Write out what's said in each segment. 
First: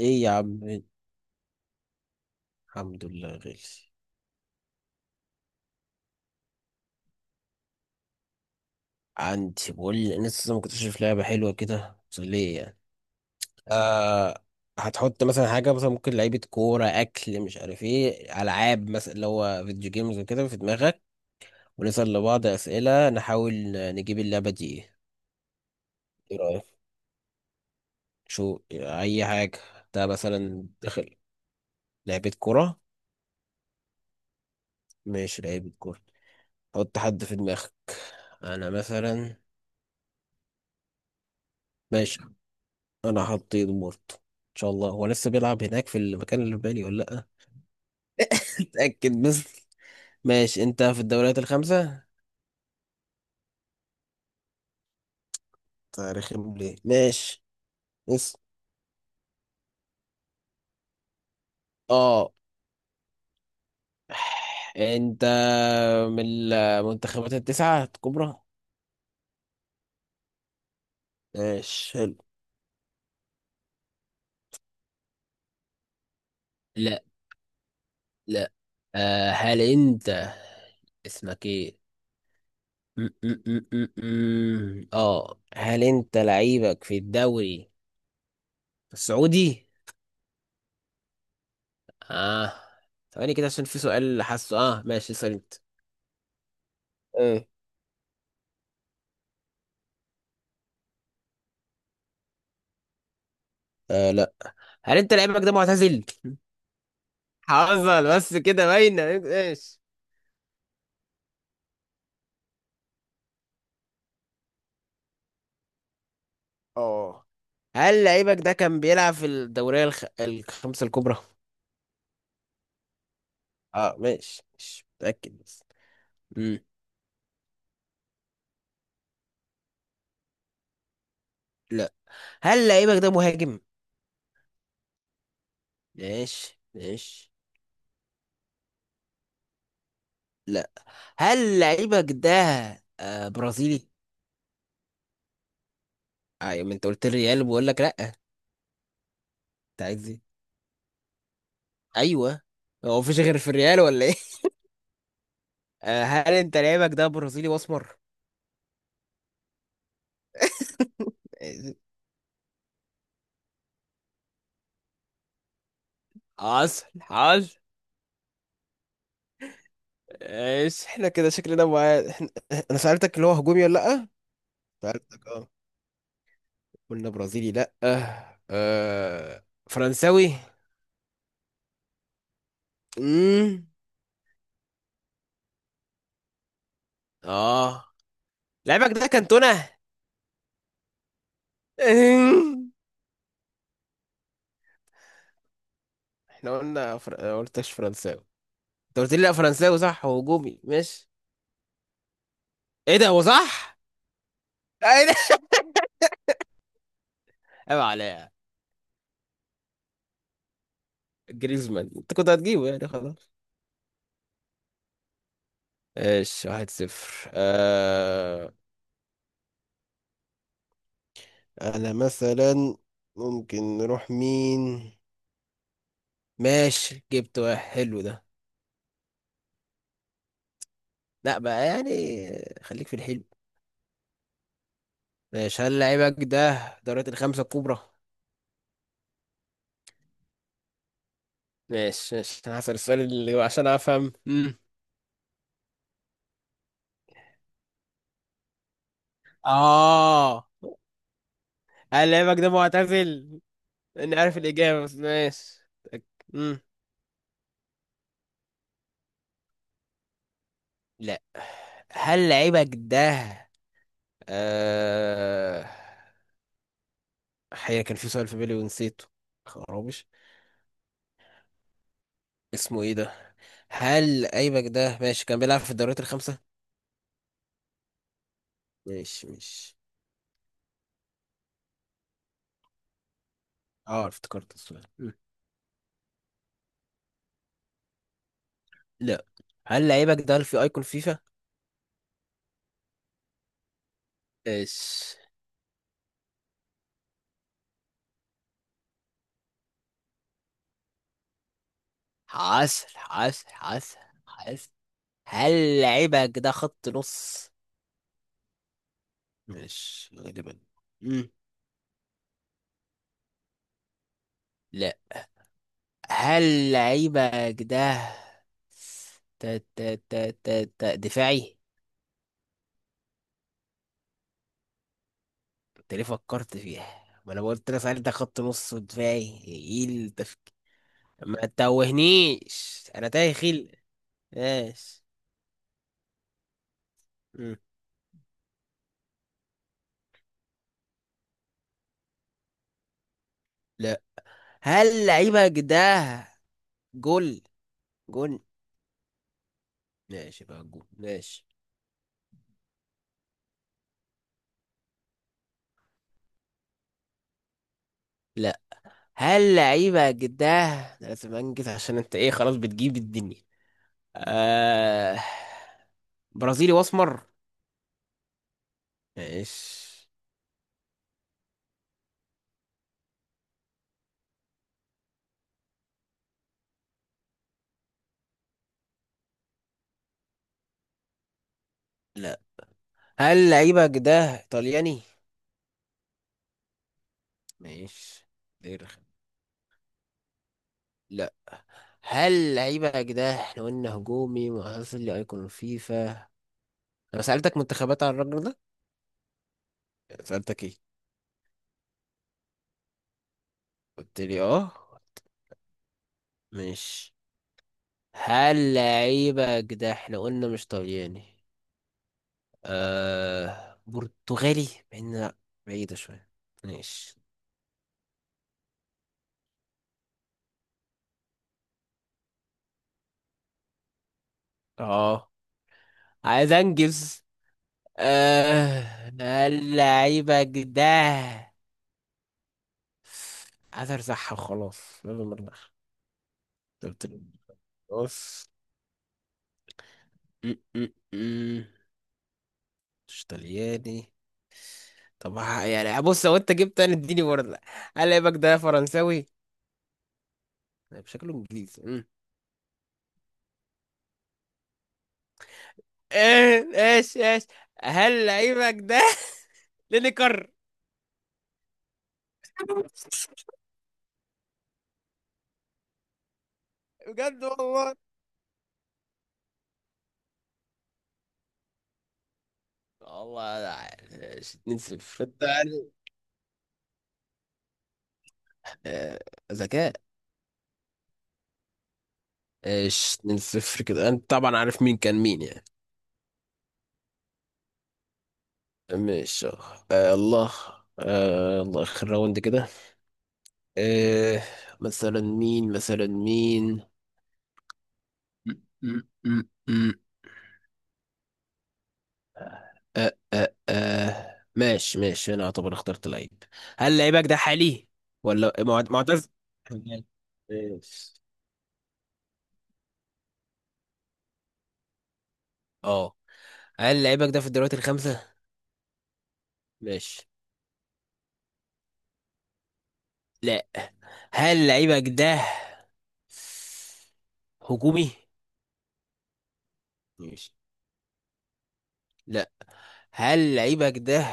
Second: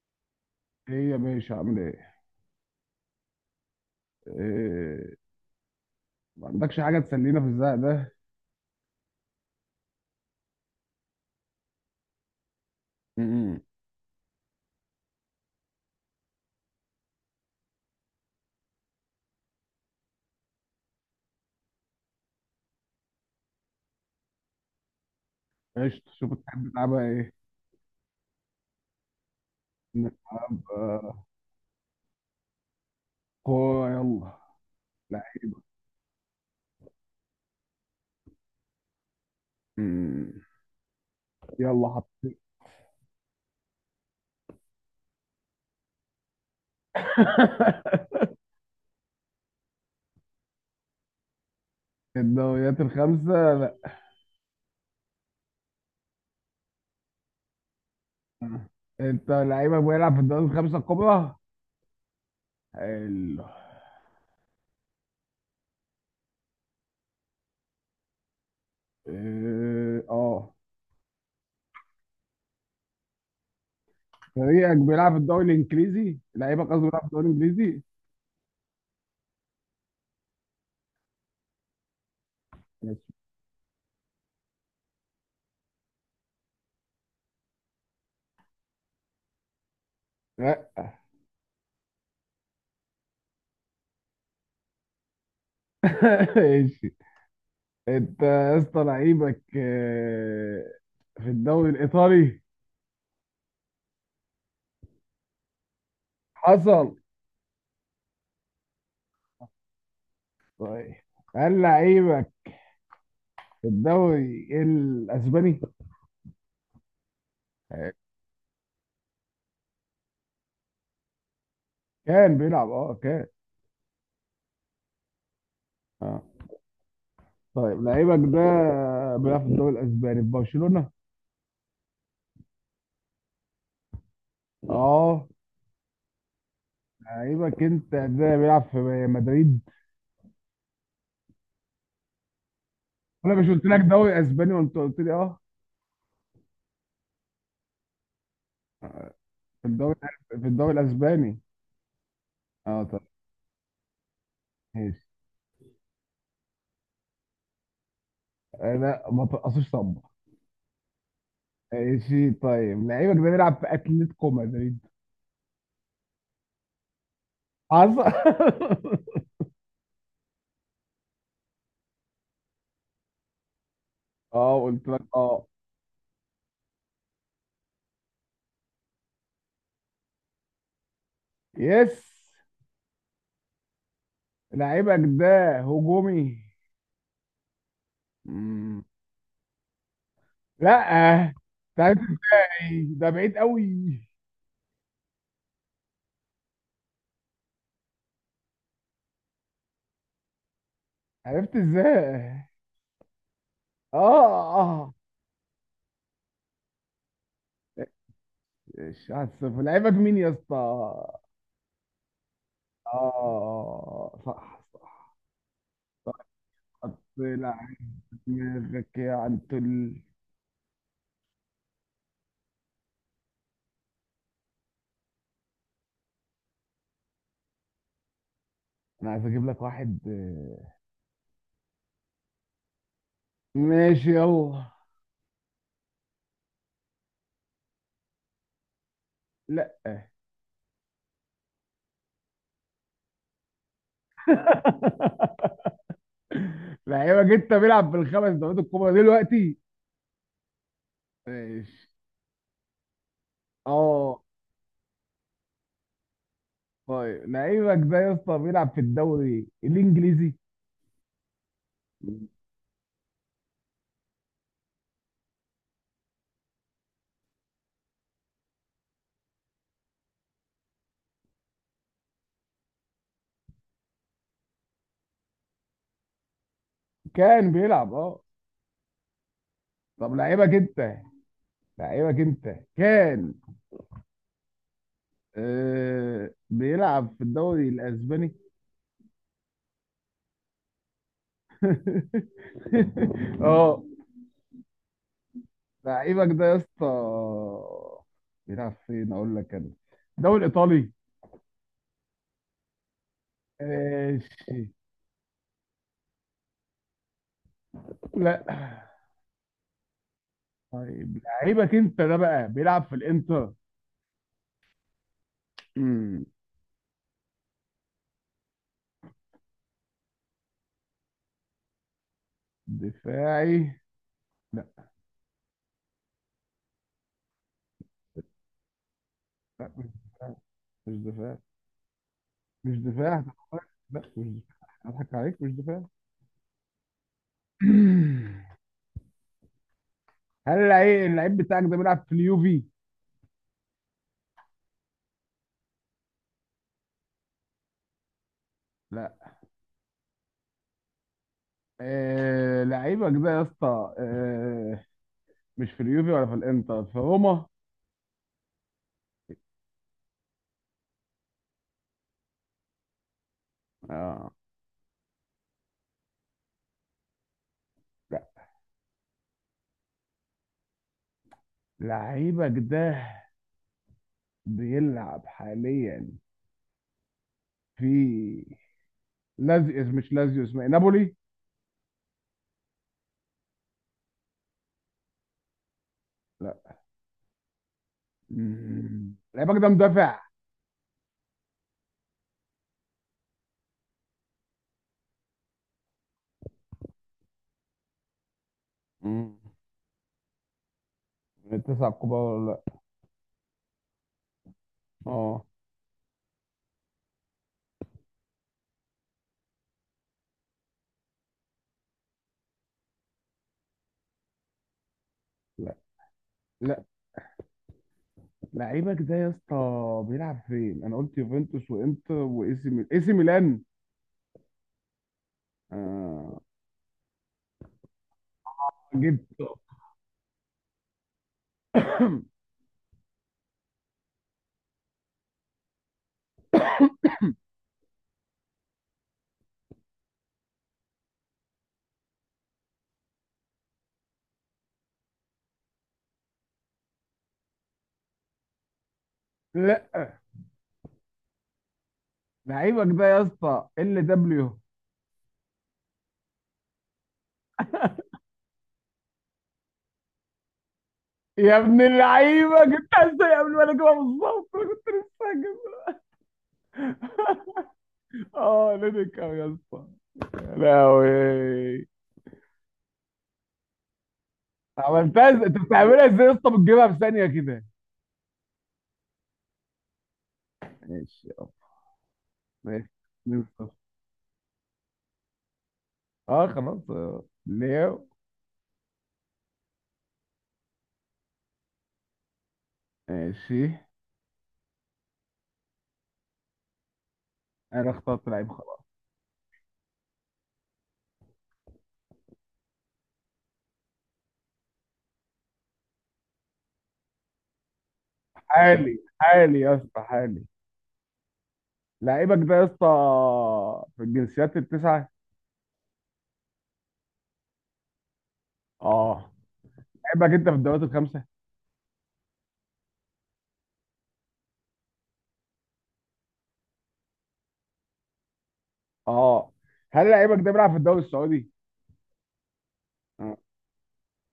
ايه يا عم. ايه يا باشا، عامل ايه؟ الحمد لله غالي. إيه، ما عندكش حاجة تسلينا في الزق ده؟ عندي، بقول لي لسه ما كنتش شايف لعبه حلوه كده مسليه يعني. امم آه، هتحط مثلا حاجه، مثلا ممكن لعيبه كوره، اكل، مش عارف ايه، العاب مثلا اللي هو فيديو جيمز وكده في دماغك، ونسال لبعض اسئله نحاول نجيب اللعبه دي ايه. قشطة، شوف ايه رايك؟ الحاجات بقى ايه؟ شو اي حاجه. ده نلعب مثلا دخل آه، لعبه كوره. كورة يلا. لا. ماشي، لعيبه كوره. حط حد في دماغك. انا مثلا. مم. يلا ماشي، حطيت. انا حطيت بورتو، ان شاء الله هو لسه بيلعب هناك في المكان اللي في بالي ولا لا. اتاكد بس. ماشي، انت في الدوريات الخمسه، الدوريات الخمسة لا. تاريخهم ليه؟ ماشي بس. انت لعيبك بيلعب في الدوري الخمسة الكبرى؟ اه. حلو. انت من المنتخبات التسعه الكبرى؟ إيه، اه. ماشي حلو. فريقك بيلعب في الدوري الانجليزي؟ لعيبك قصدي بيلعب لا. في الدوري الانجليزي؟ لا. آه، هل انت اسمك ايه؟ ماشي. م- م- م- م- م. اه، هل انت لعيبك في الدوري السعودي؟ لا. اه. ثواني كده عشان في سؤال حاسه، اه ماشي، اسال انت. ماشي. ايه؟ انت يا اسطى لعيبك في الدوري الايطالي. آه لا. هل انت لعيبك ده معتزل؟ حصل. حصل بس كده باينه. ايش؟ طيب، هل لعيبك في الدوري الاسباني؟ اه، آه، هل لعيبك ده كان بيلعب في الدورية الخمسة الكبرى؟ كان بيلعب، كان. اه ماشي، مش متأكد بس. اه. مم. طيب، لعيبك ده بيلعب في الدوري الاسباني في برشلونة؟ لا. هل لعيبك ده مهاجم؟ اه. ماشي ماشي. لعيبك انت ده بيلعب في مدريد؟ لا. هل لعيبك ده آه انا مش قلت لك برازيلي؟ دوري اسباني وانت قلت لي اه؟ ايوه، ما انت قلت الريال، بقول لك لا. انت في الدوري عايز ايه؟ في الدوري الاسباني. ايوه، اه، هو طب مفيش غير في الريال ولا ايه؟ ماشي. آه، هل انت لعيبك ده برازيلي واسمر؟ انا ما ترقصيش طب. آه، ماشي، طيب لعيبك ده بيلعب في اتلتيكو مدريد؟ حصل حصل. حصل. ايش احنا كده شكلنا مع... احنا... انا سألتك اللي هو هجومي ولا لأ، اه، قلت لك سألتك اه. اه، قلنا برازيلي لأ، آه... فرنساوي. يس. امم. لعيبك ده هجومي. اه. مم. لعبك ده كانتونا. لا، انت عرفت أمم. ازاي؟ ده بعيد قوي. احنا قلنا آه، قلتش فرنساوي. انت قلت لي لأ، فرنساوي صح، هو هجومي، ماشي. عرفت ازاي؟ ايه ده؟ هو صح؟ اه، اه. ايه ده؟ عيب عليا. ماشي، 1-0. لعيبك مين يا اسطى؟ جريزمان، انت كنت هتجيبه يعني خلاص. اه، صح صح صح. ايش، واحد حط صفر لعيب آه... دماغك يا عنتل. انا مثلا ممكن نروح مين؟ ماشي، جبت واحد حلو ده. انا عايز اجيب لك واحد. لا بقى يعني، خليك في الحلو. آه، ماشي يلا. ماشي. هل لعيبك ده دوريات الخمسة الكبرى؟ لا. ماشي ماشي، انا هسأل السؤال اللي عشان افهم. لعيبك انت بيلعب بالخمس دوريات الكبرى دلوقتي؟ اه. ماشي. هل لعيبك ده معتزل؟ اني اه. عارف الإجابة بس ماشي. أك- مم. طيب، لعيبك ده يا اسطى بيلعب في الدوري الانجليزي؟ لا. هل لعيبك ده آه... حقيقة كان في سؤال في بالي ونسيته، خرابش، اسمه ايه ده؟ هل لعيبك ده ماشي كان بيلعب في الدوريات الخمسة؟ كان بيلعب، ماشي ماشي. طب لعيبك انت كان اه افتكرت السؤال. آه بيلعب في الدوري الاسباني. لا. هل لعيبك ده في ايكون فيفا؟ اه. ايش؟ لعيبك ده يا اسطى بيلعب فين؟ اقول لك انا؟ الدوري الايطالي. حاس ماشي. حاس. هل لعيبك ده خط نص؟ لا. مش غالبا. طيب، م. لعيبك انت ده بقى بيلعب في الانتر؟ لا. امم هل لعيبك ده تا تا تا تا تا دفاعي؟ دفاعي؟ لا. انت ليه فكرت فيها؟ ما انا قلت لك سألت ده خط نص ودفاعي، لا، ايه مش دفاع، التفكير؟ مش دفاع، ما مش تتوهنيش، انا دفاع. تايه خيل. لا، مش دفاع. ايش؟ اضحك عليك، مش دفاع. م. هل اللعيب بتاعك ده بيلعب في اليوفي؟ لا. هل لعيبك ده جول؟ جول؟ لا. ماشي بقى، جول ماشي. لعيبك ده يا اسطى، مش في اليوفي ولا في الانتر في روما؟ لا. هل لعيبة جداه ده لازم انجز عشان انت ايه خلاص بتجيب الدنيا. اه. آه... برازيلي واسمر؟ لا. ماشي. لعيبك ده بيلعب حاليا في لازيوس، مش لازيوس. اسمه إيه؟ نابولي؟ لا. هل لعيبة جداه ايطالياني؟ ماشي. دي رخ- مم. لعيبك ده مدافع؟ لا. هل لعيبة جداه احنا قلنا هجومي وحصل لي ايقون الفيفا، انا سألتك منتخبات على الراجل ده، مم. سألتك ايه؟ من التسعة الكبار ولا لا؟ قلت لي اه، اه. ماشي. هل لعيبة جداه احنا قلنا مش طلياني، آه برتغالي، مع إنها لا، بعيدة شوية. لا. ماشي. لعيبك ده يا اسطى بيلعب فين؟ انا قلت يوفنتوس وانتر واي سي ميلان، اي سي ميلان. اه، آه. عايز انجز. آه، جبته. اللعيبة ده عايز ارزعها وخلاص، لازم ارزعها، قلت له بص. م- م- م. مش طلياني. طب يعني بص، لو انت جبت انا اديني برضه. هل لعيبك ده فرنساوي؟ لا. لا، بشكله انجليزي. لعيبك ده يا اسطى ال دبليو. ايه؟ ايش؟ ايش؟ هل لعيبك ده لينيكر؟ يا ابن اللعيبه، جبتها ازاي قبل ما انا اجيبها بالظبط؟ انا كنت لسه هجيبها. بجد والله. اه، لينيكا يا اسطى. يا لهوي. والله أنا عارف. 2-0 عملتها انت ازاي؟ انت يعني. بتعملها ازاي يا اسطى؟ بتجيبها في ثانيه كده. آه، ذكاء. ماشي، ماشي. ايش 2 نيوكاسل. 0 كده، انت طبعا عارف مين كان مين يعني. اه، خلاص. آه. ليو. ماشي. آه الله. آه الله، اخر راوند كده. ماشي. آه، مثلا مين؟ مثلا مين؟ انا اخترت لعيب، خلاص. م- م- م- آه آه آه، ماشي ماشي، انا اعتبر اخترت لعيب. هل لعيبك ده حالي ولا حالي، معتز؟ حالي يا اسطى، حالي. ماشي. لعيبك ده يا اسطى في الجنسيات التسعة؟ اه. هل لعيبك ده في الدوريات الخمسة؟ اه. ماشي. لعيبك انت في الدوريات الخمسة؟ لا. هل لعيبك ده هجومي؟ اه. هل لعيبك ده ماشي. بيلعب في الدوري السعودي؟ لا. آه. هل لعيبك ده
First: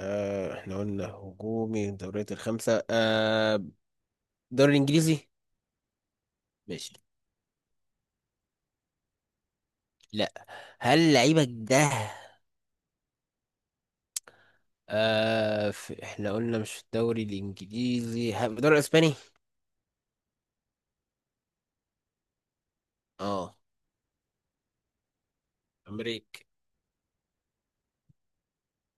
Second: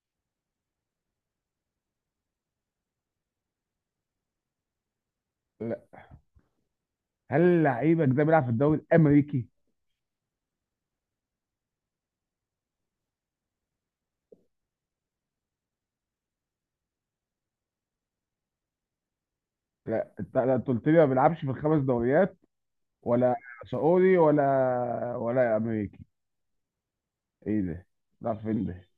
آه احنا قلنا هجومي الدوريات الخمسة، آه الدوري الإنجليزي؟ لا. ماشي. هل لعيبك ده بيلعب في الدوري الامريكي؟ لا. هل لعيبك ده آه في... احنا قلنا مش في الدوري الانجليزي، في الدوري الاسباني؟ لا، انت لا، أنت قلت لي ما بيلعبش في الخمس دوريات ولا اه سعودي ولا امريكي. أمريكا. ايه ده؟ بيلعب فين ده؟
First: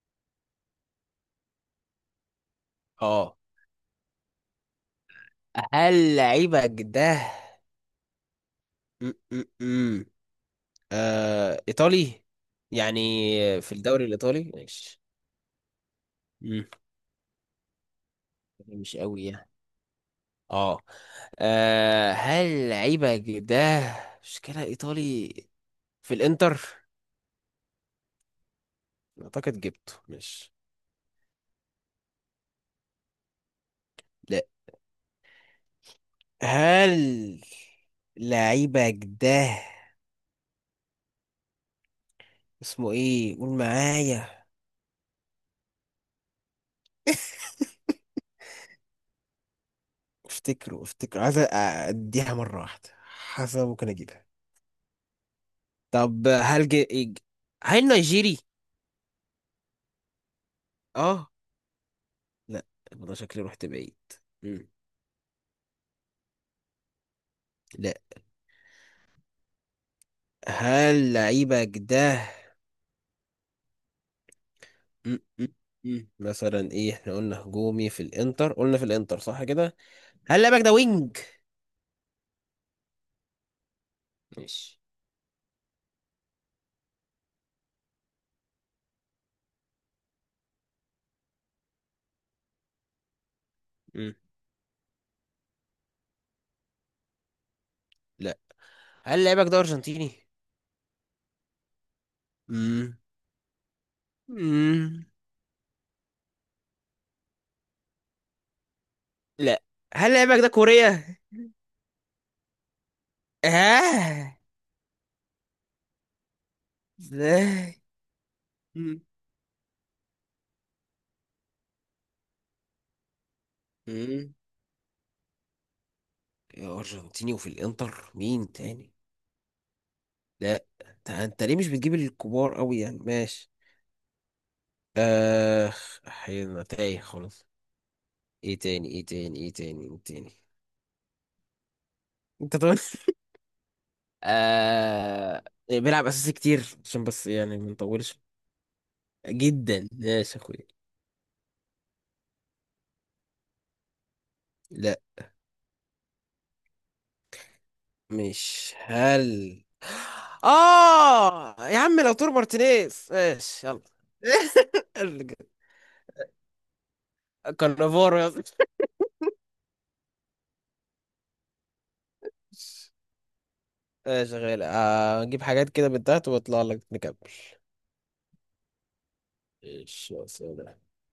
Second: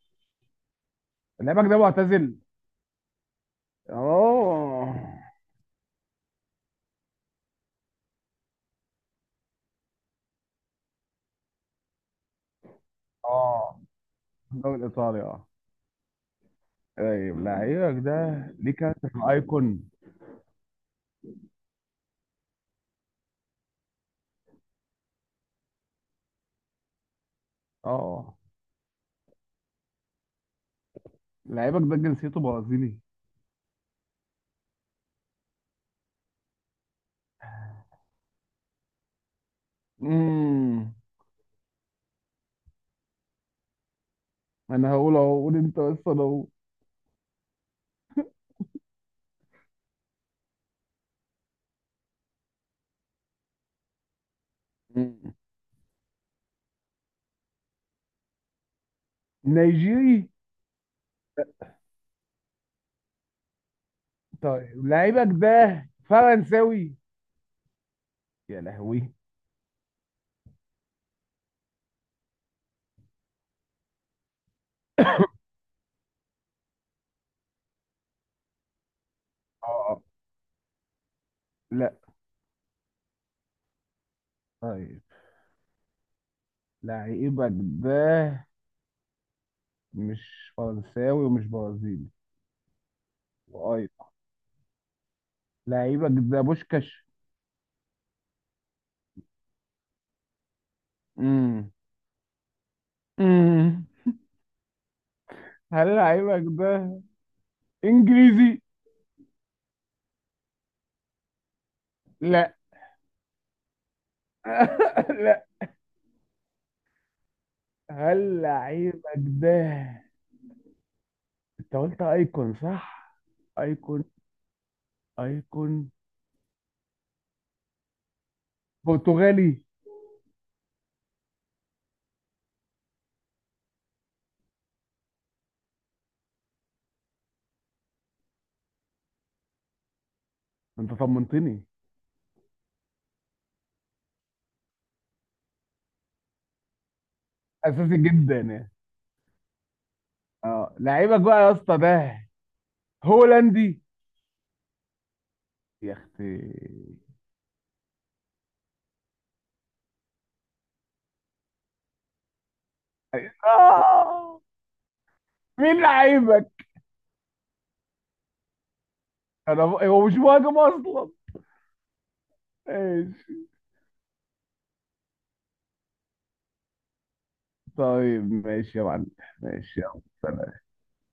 لعيبك ده معتزل؟ اه. اه، هل لعيبك ده م -م -م. آه ايطالي يعني، في اه. الدوري الايطالي؟ الدوري ماشي. الايطالي اه. طيب، مم. لعيبك ده ليه مش كارت في قوي يعني. الايكون؟ اه. آه، هل لعيبة ده مشكلة ايطالي، في الانتر؟ اه. اعتقد جبته مش... لعيبك ده جنسيته برازيلي؟ لا. هل لعيبة ده مم. اسمه ايه؟ قول معايا. انا هقول اهو، قول انت، بس انا اهو. افتكره، عايز اديها مرة واحدة حسب ممكن اجيبها. مم. طب هل ج- هل نيجيري؟ نيجيري. اه لا. يبقى ده شكلي رحت بعيد. مم. طيب، لعيبك ده فرنساوي؟ لا. يا لهوي. هل لعيبة ده م- م- م. مثلا ايه، احنا قلنا هجومي في الانتر، قلنا في الانتر صح كده. اه، هل لعبك ده وينج؟ لا. ماشي. طيب، لعيبك ده مش فرنساوي ومش برازيلي، وايضا م. لعيبك ده بوشكاش. لا. هل لعبك ده ارجنتيني؟ مم. م. مم. م. هل لعيبك ده انجليزي؟ لا. هل لعبك ده كوريا؟ لا. اه، لا. ازاي؟ هل م. لعيبك ده، انت قلت ايكون، صح؟ ايكون. م. ايكون يا ارجنتيني وفي الانتر، مين تاني؟ برتغالي؟ لا. انت، أنت ليه مش بتجيب الكبار قوي يعني؟ ماشي. اخ، احيانا تايه خالص. ايه تاني؟ ايه تاني؟ ايه تاني؟ ايه تاني؟ انت طمنتني. انت طبعا آه بيلعب اساسي كتير، عشان بس يعني ما اساسي نطولش. جدا يعني. جدا، ماشي يا اخويا. اه، لعيبك بقى يا اسطى ده هولندي؟ لا، يا اختي. مش هل، اه يا عم لو تور مارتينيز ماشي يلا. آه. مين لعيبك؟ كارنافورو يا اسطى. انا هو مش مهاجم اصلا. ماشي، ماشي. شغال آه، اجيب حاجات كده من تحت واطلع لك نكمل. طيب، ماشي يا معلم. ماشي ايش يا يلا. سيدي.